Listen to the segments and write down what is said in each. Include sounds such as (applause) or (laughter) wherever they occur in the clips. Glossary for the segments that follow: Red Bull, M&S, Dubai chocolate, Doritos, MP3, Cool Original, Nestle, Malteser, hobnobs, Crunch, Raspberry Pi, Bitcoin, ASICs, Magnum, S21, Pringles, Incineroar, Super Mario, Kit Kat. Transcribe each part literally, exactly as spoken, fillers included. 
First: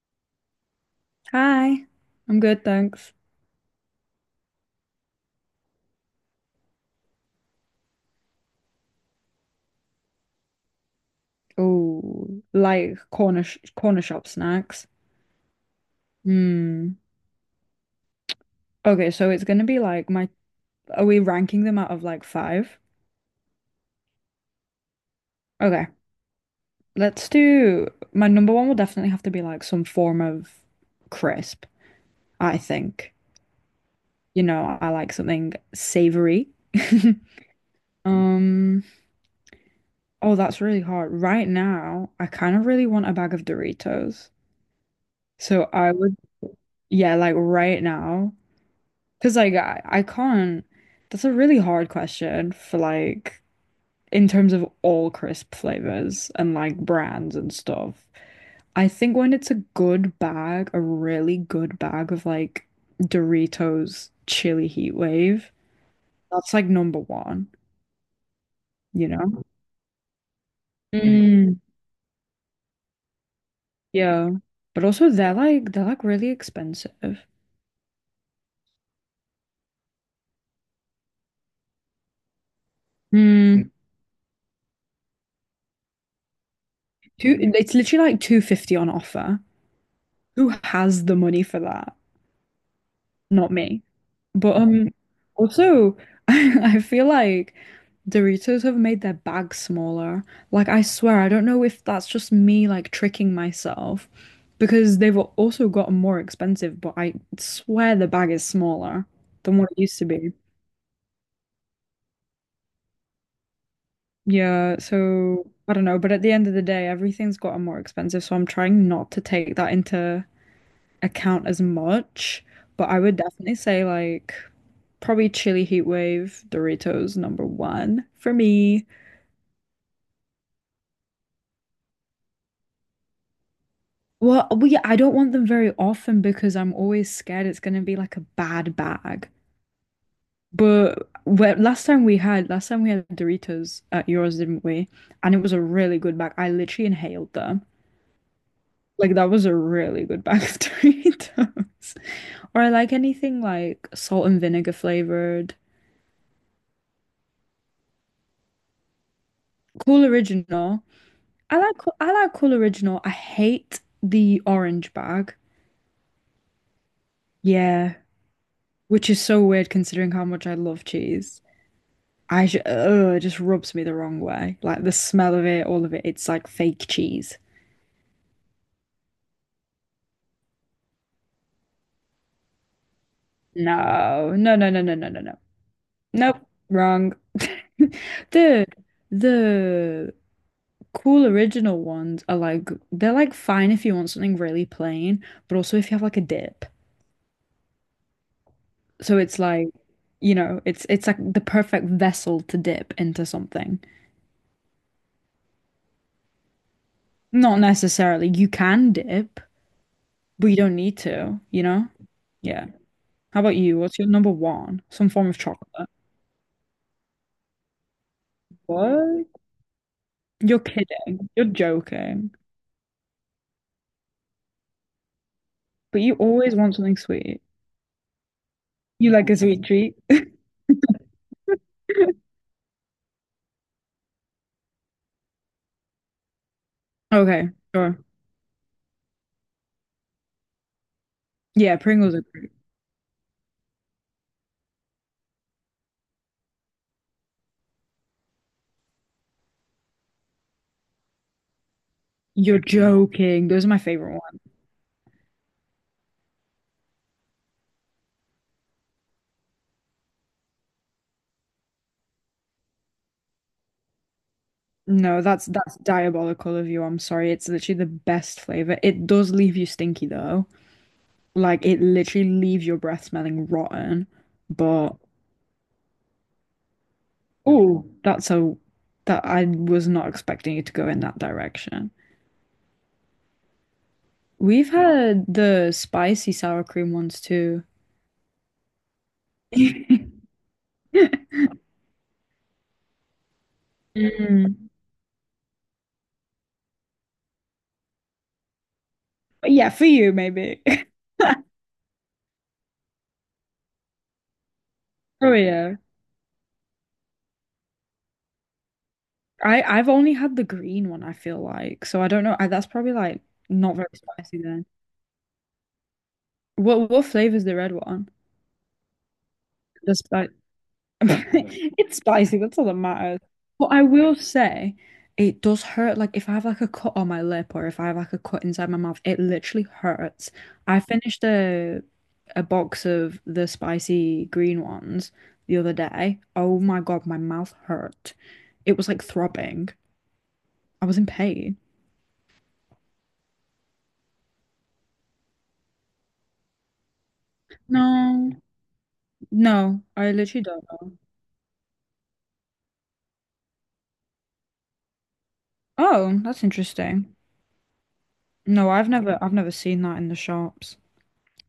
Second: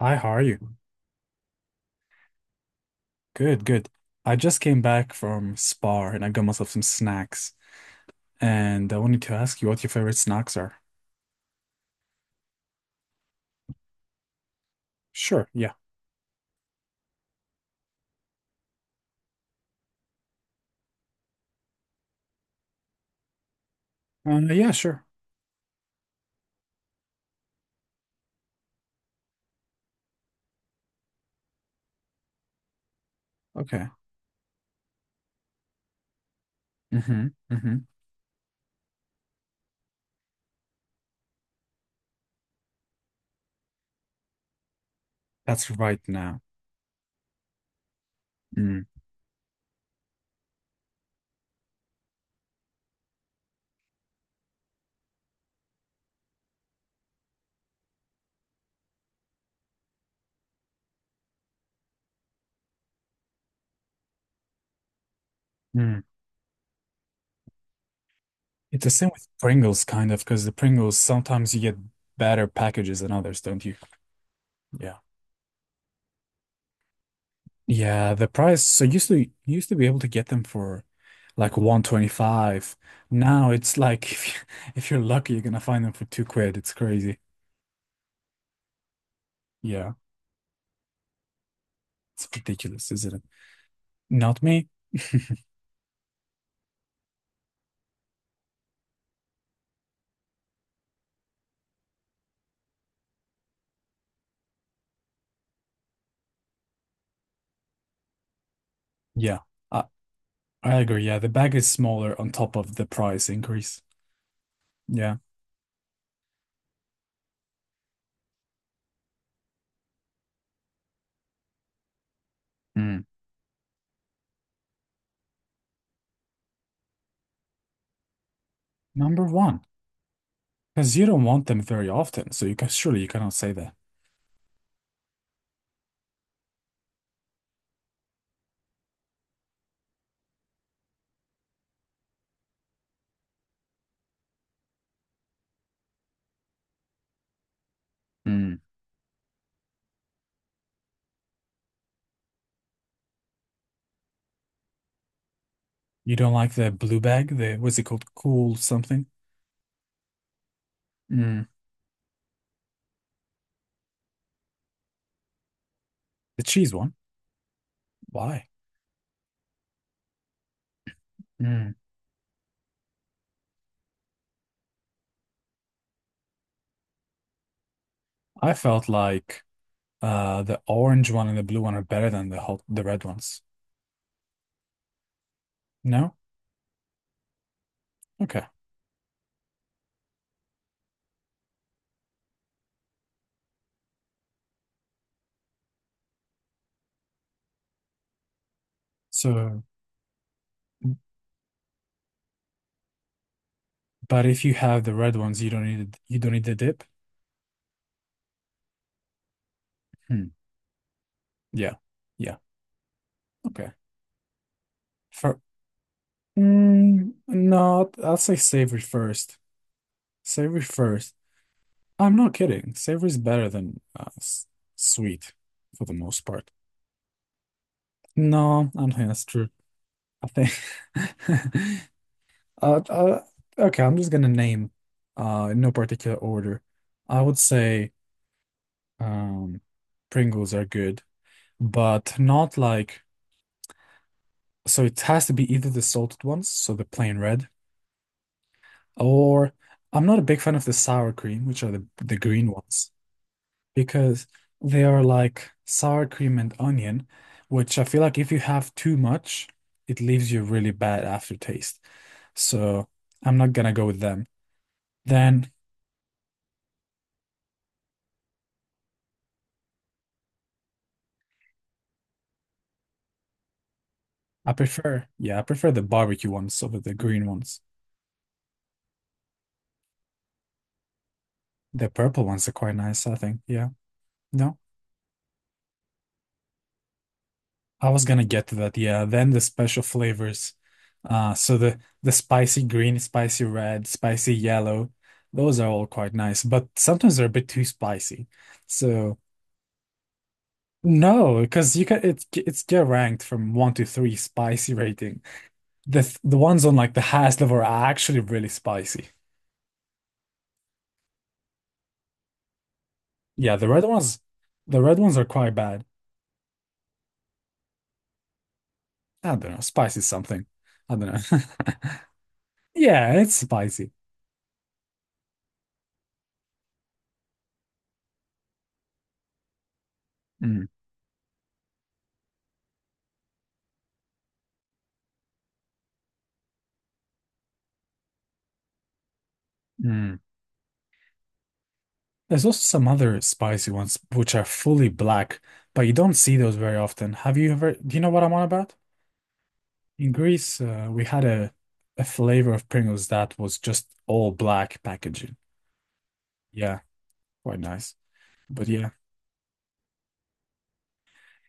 Hi, how are you? Hi. I'm good, thanks. Good, good. I just came back from Spa and I got myself some snacks. And I wanted to ask you what your favorite snacks are. Oh, like corner sh corner shop snacks. Sure, yeah. Hmm. Okay, so it's gonna be like my, are we ranking them out of like five? Uh, yeah, sure. Okay, let's do, my number one will definitely have to be like some form of crisp, I think. Okay. You know, I like something savory. Mm-hmm. (laughs) Mm-hmm. Um, oh, that's really hard. Right now, I kind of really want a bag of Doritos. So That's I right would, now. yeah, like right now. Mm. Because like I, I can't. That's a really hard question for like in terms of all crisp flavors and like brands and stuff. I think when it's a good bag, a really good bag of like Doritos chili heat wave, Mm. that's like number one, It's the you same with know? Pringles, kind of, because the Pringles sometimes Mm, you get better packages than others, don't you? yeah. But Yeah. also they're like they're like really expensive. Yeah, the price. So used to you used to be able to get them for like one twenty-five. Now Mm, it's like (laughs) if you, if you're lucky, you're gonna find them for two quid. It's crazy. two, it's literally like two fifty on offer. Yeah. Who has the money for that? It's ridiculous, isn't it? Not me. Not But me. um, (laughs) also, (laughs) I, I feel like Doritos have made their bag smaller. Like, I swear, I don't know if that's just me like tricking myself because they've al- also gotten more expensive, but I swear the bag is smaller Yeah, than what it I, used to be. I agree. Yeah, the bag is smaller on top of the price increase. Yeah, Yeah. so I don't know, but at the end of the day, everything's gotten more expensive, so I'm trying not to take that into account as much. But I Mm. would definitely say like probably chili heat wave, Doritos number one for me. Number one, because you don't want them very often, so you can surely you cannot say that. Well, we I don't want them very often because I'm always scared it's gonna be like a bad bag. But where, last time we had last time we had Doritos at yours, didn't we? And it was a really good bag. I literally inhaled them. Mm. Like that was a really good bag of (laughs) Doritos. Or I like anything like salt and vinegar flavored. You don't like the blue bag, the what's it called? Cool something? Cool Original. Mm. I like Cool- I like Cool Original. I hate the orange bag. The cheese one? Yeah, Why? which is so weird considering how much I love cheese. Mm. I sh ugh, it just rubs me the wrong way. Like the smell of it, all of it, it's like fake cheese. I felt like Uh, the orange one and the blue one are better than the whole, the red ones. No, no, no, no, no, no, no, no. No? Nope, wrong. (laughs) Okay. The the cool original ones are like they're like fine if you want something really plain, but also if you have like a dip. So it's So, like, you know, it's it's like the perfect vessel to dip into something. but if you have the red ones, you don't need you don't need the dip. Not necessarily you can dip, Hmm. but you don't need to, you Yeah. know? Yeah. Yeah. How about Okay. you? What's your number one? Some form of For chocolate. mm, no, I'll say savory What? first. You're Savory first. kidding. You're I'm joking. not kidding. Savory is better than uh, s- sweet for the But you most part. always want something sweet. No, I don't think You that's like a true. sweet treat. I think. (laughs) (laughs) uh, uh, okay, I'm just gonna name, uh, in no particular order. I would Okay, say. sure. Um, Pringles are good, Yeah, Pringles but are great. not like, so it has to be either the salted ones, so the plain red, or I'm not a big fan of the sour cream, which are the the green You're ones, joking. Those are my favorite because ones. they are like sour cream and onion, which I feel like if you have too much, it leaves you really bad aftertaste. So I'm not gonna go with them. No, that's Then that's diabolical of you. I'm sorry. It's literally the best flavor. It does leave you stinky though. Like it literally leaves your breath smelling rotten. I But prefer, yeah, I prefer the barbecue ones over the green ones. oh, that's a that I was not expecting you to go in that The direction. purple ones are quite nice, I think. Yeah. No? We've had the spicy sour cream ones too. I was gonna get to that, yeah. Then the special (laughs) flavors. Uh, so the the spicy green, spicy red, spicy Mm. yellow, those are all quite nice, but sometimes they're a bit too spicy. So But yeah, for you maybe. (laughs) no, because you can it it's get ranked from one to three spicy rating. Oh yeah. The th- the ones on like the highest level are actually really spicy. I I've only had the green one, I feel like. So I don't know. I, that's probably like Yeah, the not red very ones, spicy then. the red ones are quite bad. What what flavor's the red one? I don't know, The spicy spi- something. I (laughs) don't know. It's (laughs) spicy, that's all that Yeah, matters. it's But I spicy. will say it does hurt. Like if I have like a cut on my lip or if I have like a cut inside my mouth, it literally hurts. Mm, I finished a a box of the spicy green ones the other day. Oh my God, my mouth hurt. It was like throbbing. mm. I was in pain. There's also some other spicy ones which are fully black, but you don't see those very often. Have you ever, No, do you know what I'm on about? no, I In literally Greece, don't uh, know. we had a a flavor of Pringles that was just all black packaging. Oh, that's Yeah, interesting. quite nice. But No, I've yeah. never I've never seen that in the shops.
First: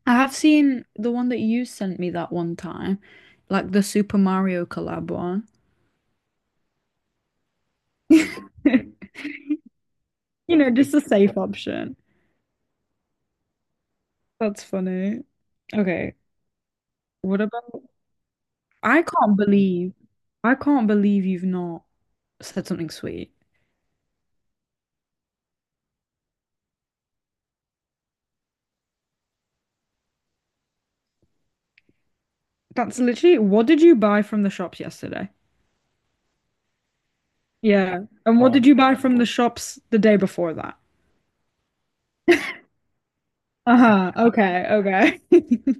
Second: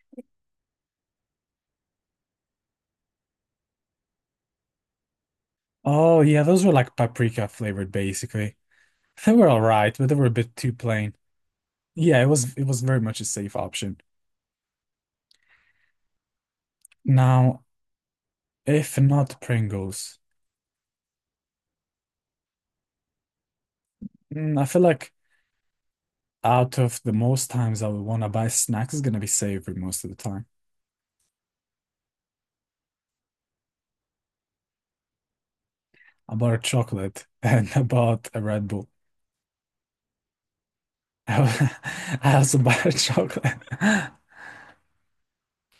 I have seen the one that you sent me that one time, like the Super Mario collab one. Oh yeah, those were like paprika flavored basically. (laughs) (laughs) They were all right, but they were a bit You know, too just a plain. safe option. Yeah, it was it was very much a safe option. That's funny. Okay. What Now, about? if I can't not believe, Pringles, I can't believe you've not said something sweet. mm, I feel like out of the most times I would want to buy snacks is gonna be savory most of the time. That's literally, what did you buy from the shops yesterday? I bought a chocolate (laughs) and I Yeah. bought a And what Oh, did Red you Bull. buy from the shops the day before that? (laughs) I also bought a chocolate. (laughs) Uh-huh. Okay. Okay. (laughs) Are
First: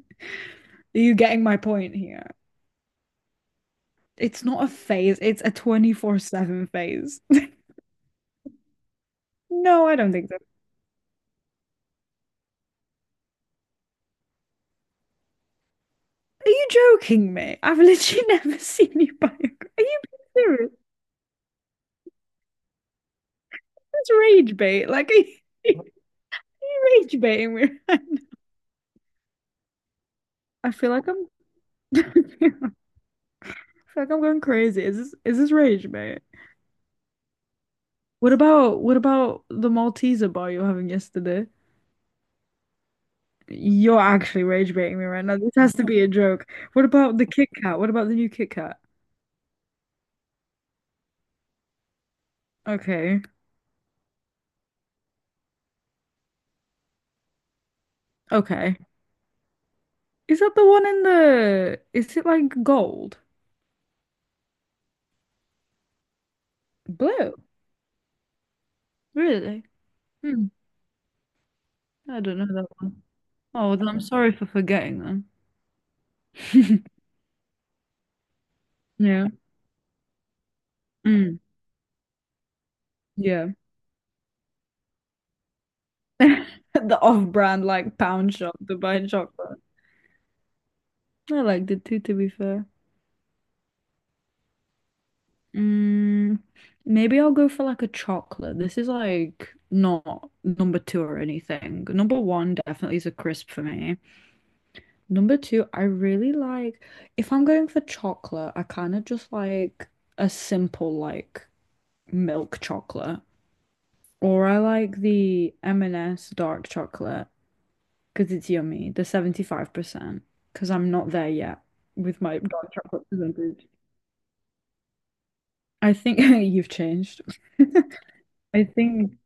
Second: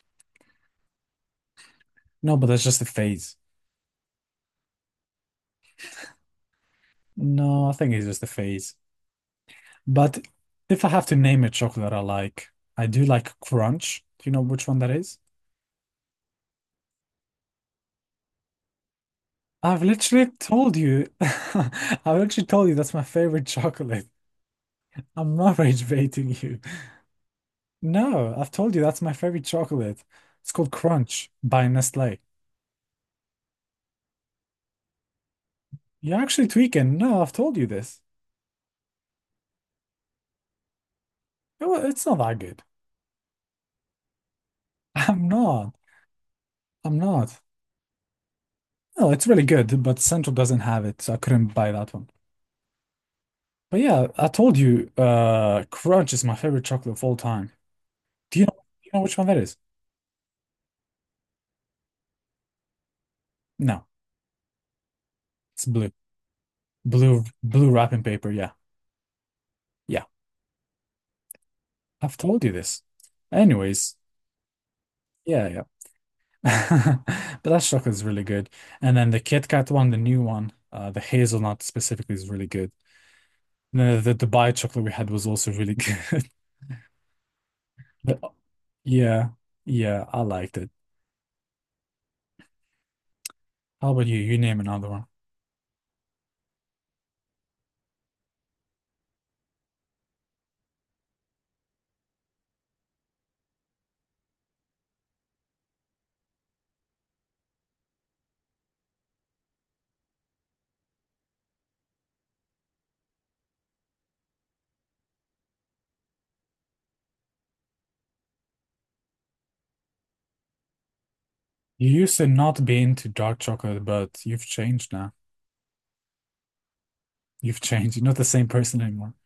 you getting my point here? No, but that's just a phase. It's not a phase, it's a twenty-four seven phase. No, I think it's just a phase. No, I don't But think so. if I have to name a chocolate I like, I do like Crunch. Do you know which one that is? Are you joking me? I've literally (laughs) never seen you buy a. car. I've Are you literally being serious? told you. (laughs) I've literally told you that's my favorite chocolate. That's rage bait. Like, are (laughs) you, I'm not (laughs) are rage baiting you. you rage baiting me? (laughs) No, I've told you that's my favorite chocolate. It's I called feel like I'm. Crunch by (laughs) Nestle. I feel like I'm going crazy. Is this is this rage You're bait? actually tweaking. No, I've told you this. What about what about the Malteser bar you were having yesterday? It wa- It's not that good. You're actually rage baiting me right I'm now. This not. has to be a joke. What I'm about the not. Kit Kat? What about the new Kit Kat? No, it's really good, but Central doesn't have it, so I couldn't buy that one. Okay, But yeah, I told you, uh, Crunch is my favorite chocolate of all time. Do you know, do okay. you know which one that is? Is that the one in the? Is it like gold? No, it's blue. Blue, Blue? blue wrapping paper. Yeah. Really? Yeah. Hmm. I've I don't told know you that this. one. Oh, then Anyways, I'm sorry for forgetting them. yeah, yeah. (laughs) (laughs) But that chocolate is really good. And then the Yeah. Kit Kat one, the new one, uh, the Mm, hazelnut specifically is really good. yeah. (laughs) And then the the Dubai chocolate we had was also really (laughs) good. The off-brand like But, pound shop to buy yeah, chocolate. yeah, I liked it. I liked it too, to be fair. How about you? You name another one. Mm, maybe I'll go for like a chocolate. This is like not number two or anything. Number one definitely is a crisp for me. Number two, I really like if I'm going for chocolate, I kind of just like a simple like milk chocolate. Or I like the M and S dark chocolate because it's yummy, the seventy-five percent, because I'm not there yet You used with to my not dark be into chocolate dark percentage. chocolate, but you've changed now. I think (laughs) you've changed. You've (laughs) changed. You're not the same (laughs) I person anymore. think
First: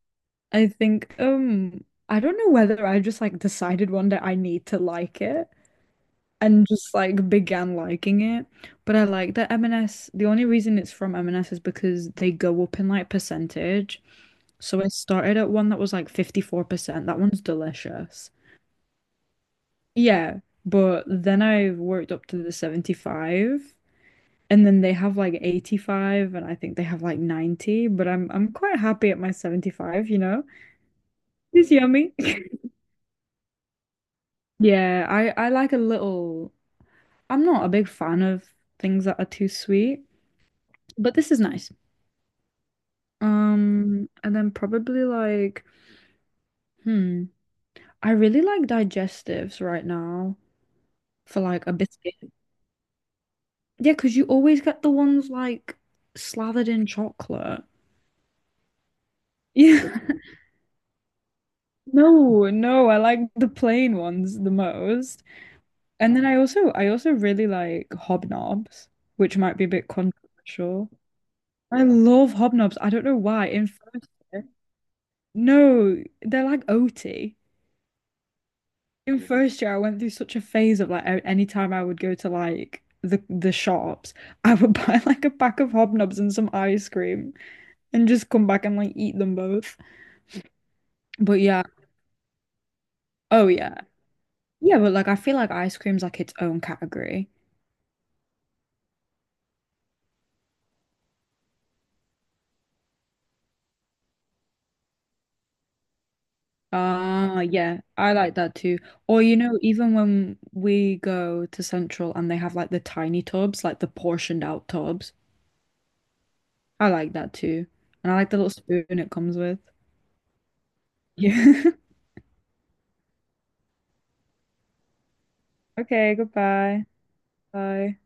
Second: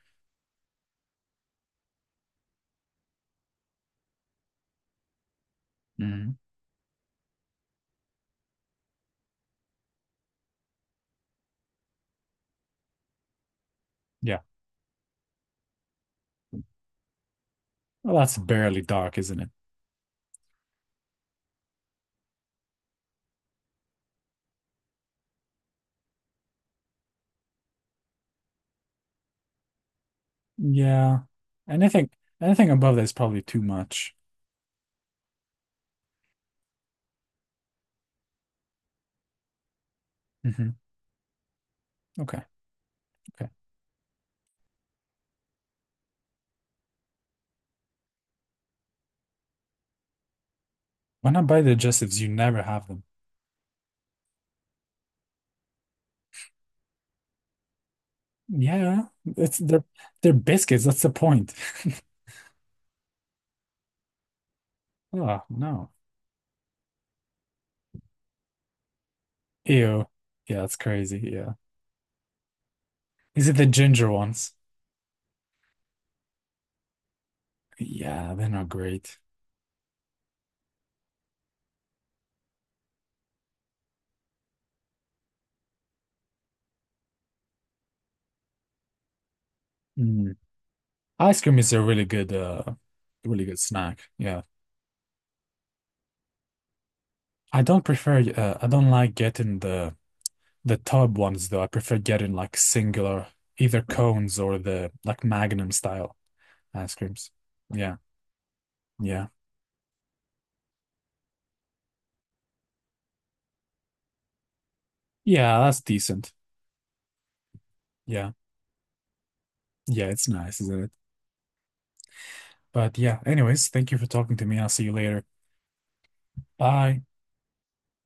I think um I don't know whether I just like decided one day I need to like it Mm. and just like began liking it. But I like that M and S. The only reason it's from M and S is because they go up in like percentage. Yeah. So I started at one that was like fifty-four percent. That one's Well, delicious. that's barely dark, isn't it? Yeah, but then I worked up to the seventy-five and then they have like eighty-five and I think they have like ninety, but I'm I'm quite happy at my seventy-five, you know? Yeah. It's Anything yummy. (laughs) anything above that is probably too much. Yeah, I I like a little I'm not a big fan of things that are too sweet, Hmm. but this is nice. Okay. Okay. Um, and then probably like hmm, I really like digestives right now When for I buy like a biscuit. digestives, you never have them. Yeah, because you always get the ones like slathered in chocolate. Yeah, yeah. (laughs) it's they're Yeah. they're biscuits. That's the point. (laughs) No, no, I like the plain ones the most. Oh no. And then I also I also really like hobnobs, which might be a bit Ew. Yeah, that's controversial. crazy. Yeah. I love hobnobs. I don't know Is why. it the In first ginger year, ones? No, they're like O T. Yeah, they're not great. In first year, I went through such a phase of like a- any time I would go to like the the shops, I would (laughs) buy like a pack of hobnobs and some ice cream and just come back and like eat them both. Mm. But Ice cream yeah. is a really good uh really Oh good yeah. snack. Yeah. Yeah, but like I feel like ice cream's like its own category. I don't prefer uh, I don't like getting the the tub ones though. I prefer getting like singular either cones or the like Magnum style ice creams. Ah, yeah, Yeah. I like that too. Or Yeah. you know, even when we go to Central and they have like the tiny tubs, like the portioned out tubs, Yeah, that's decent. I like that too. And I like Yeah. the little spoon it comes with. Yeah, it's nice, isn't it? Yeah. (laughs) But yeah, anyways, thank you for talking to me. I'll see you later. Okay, goodbye. Bye. Bye.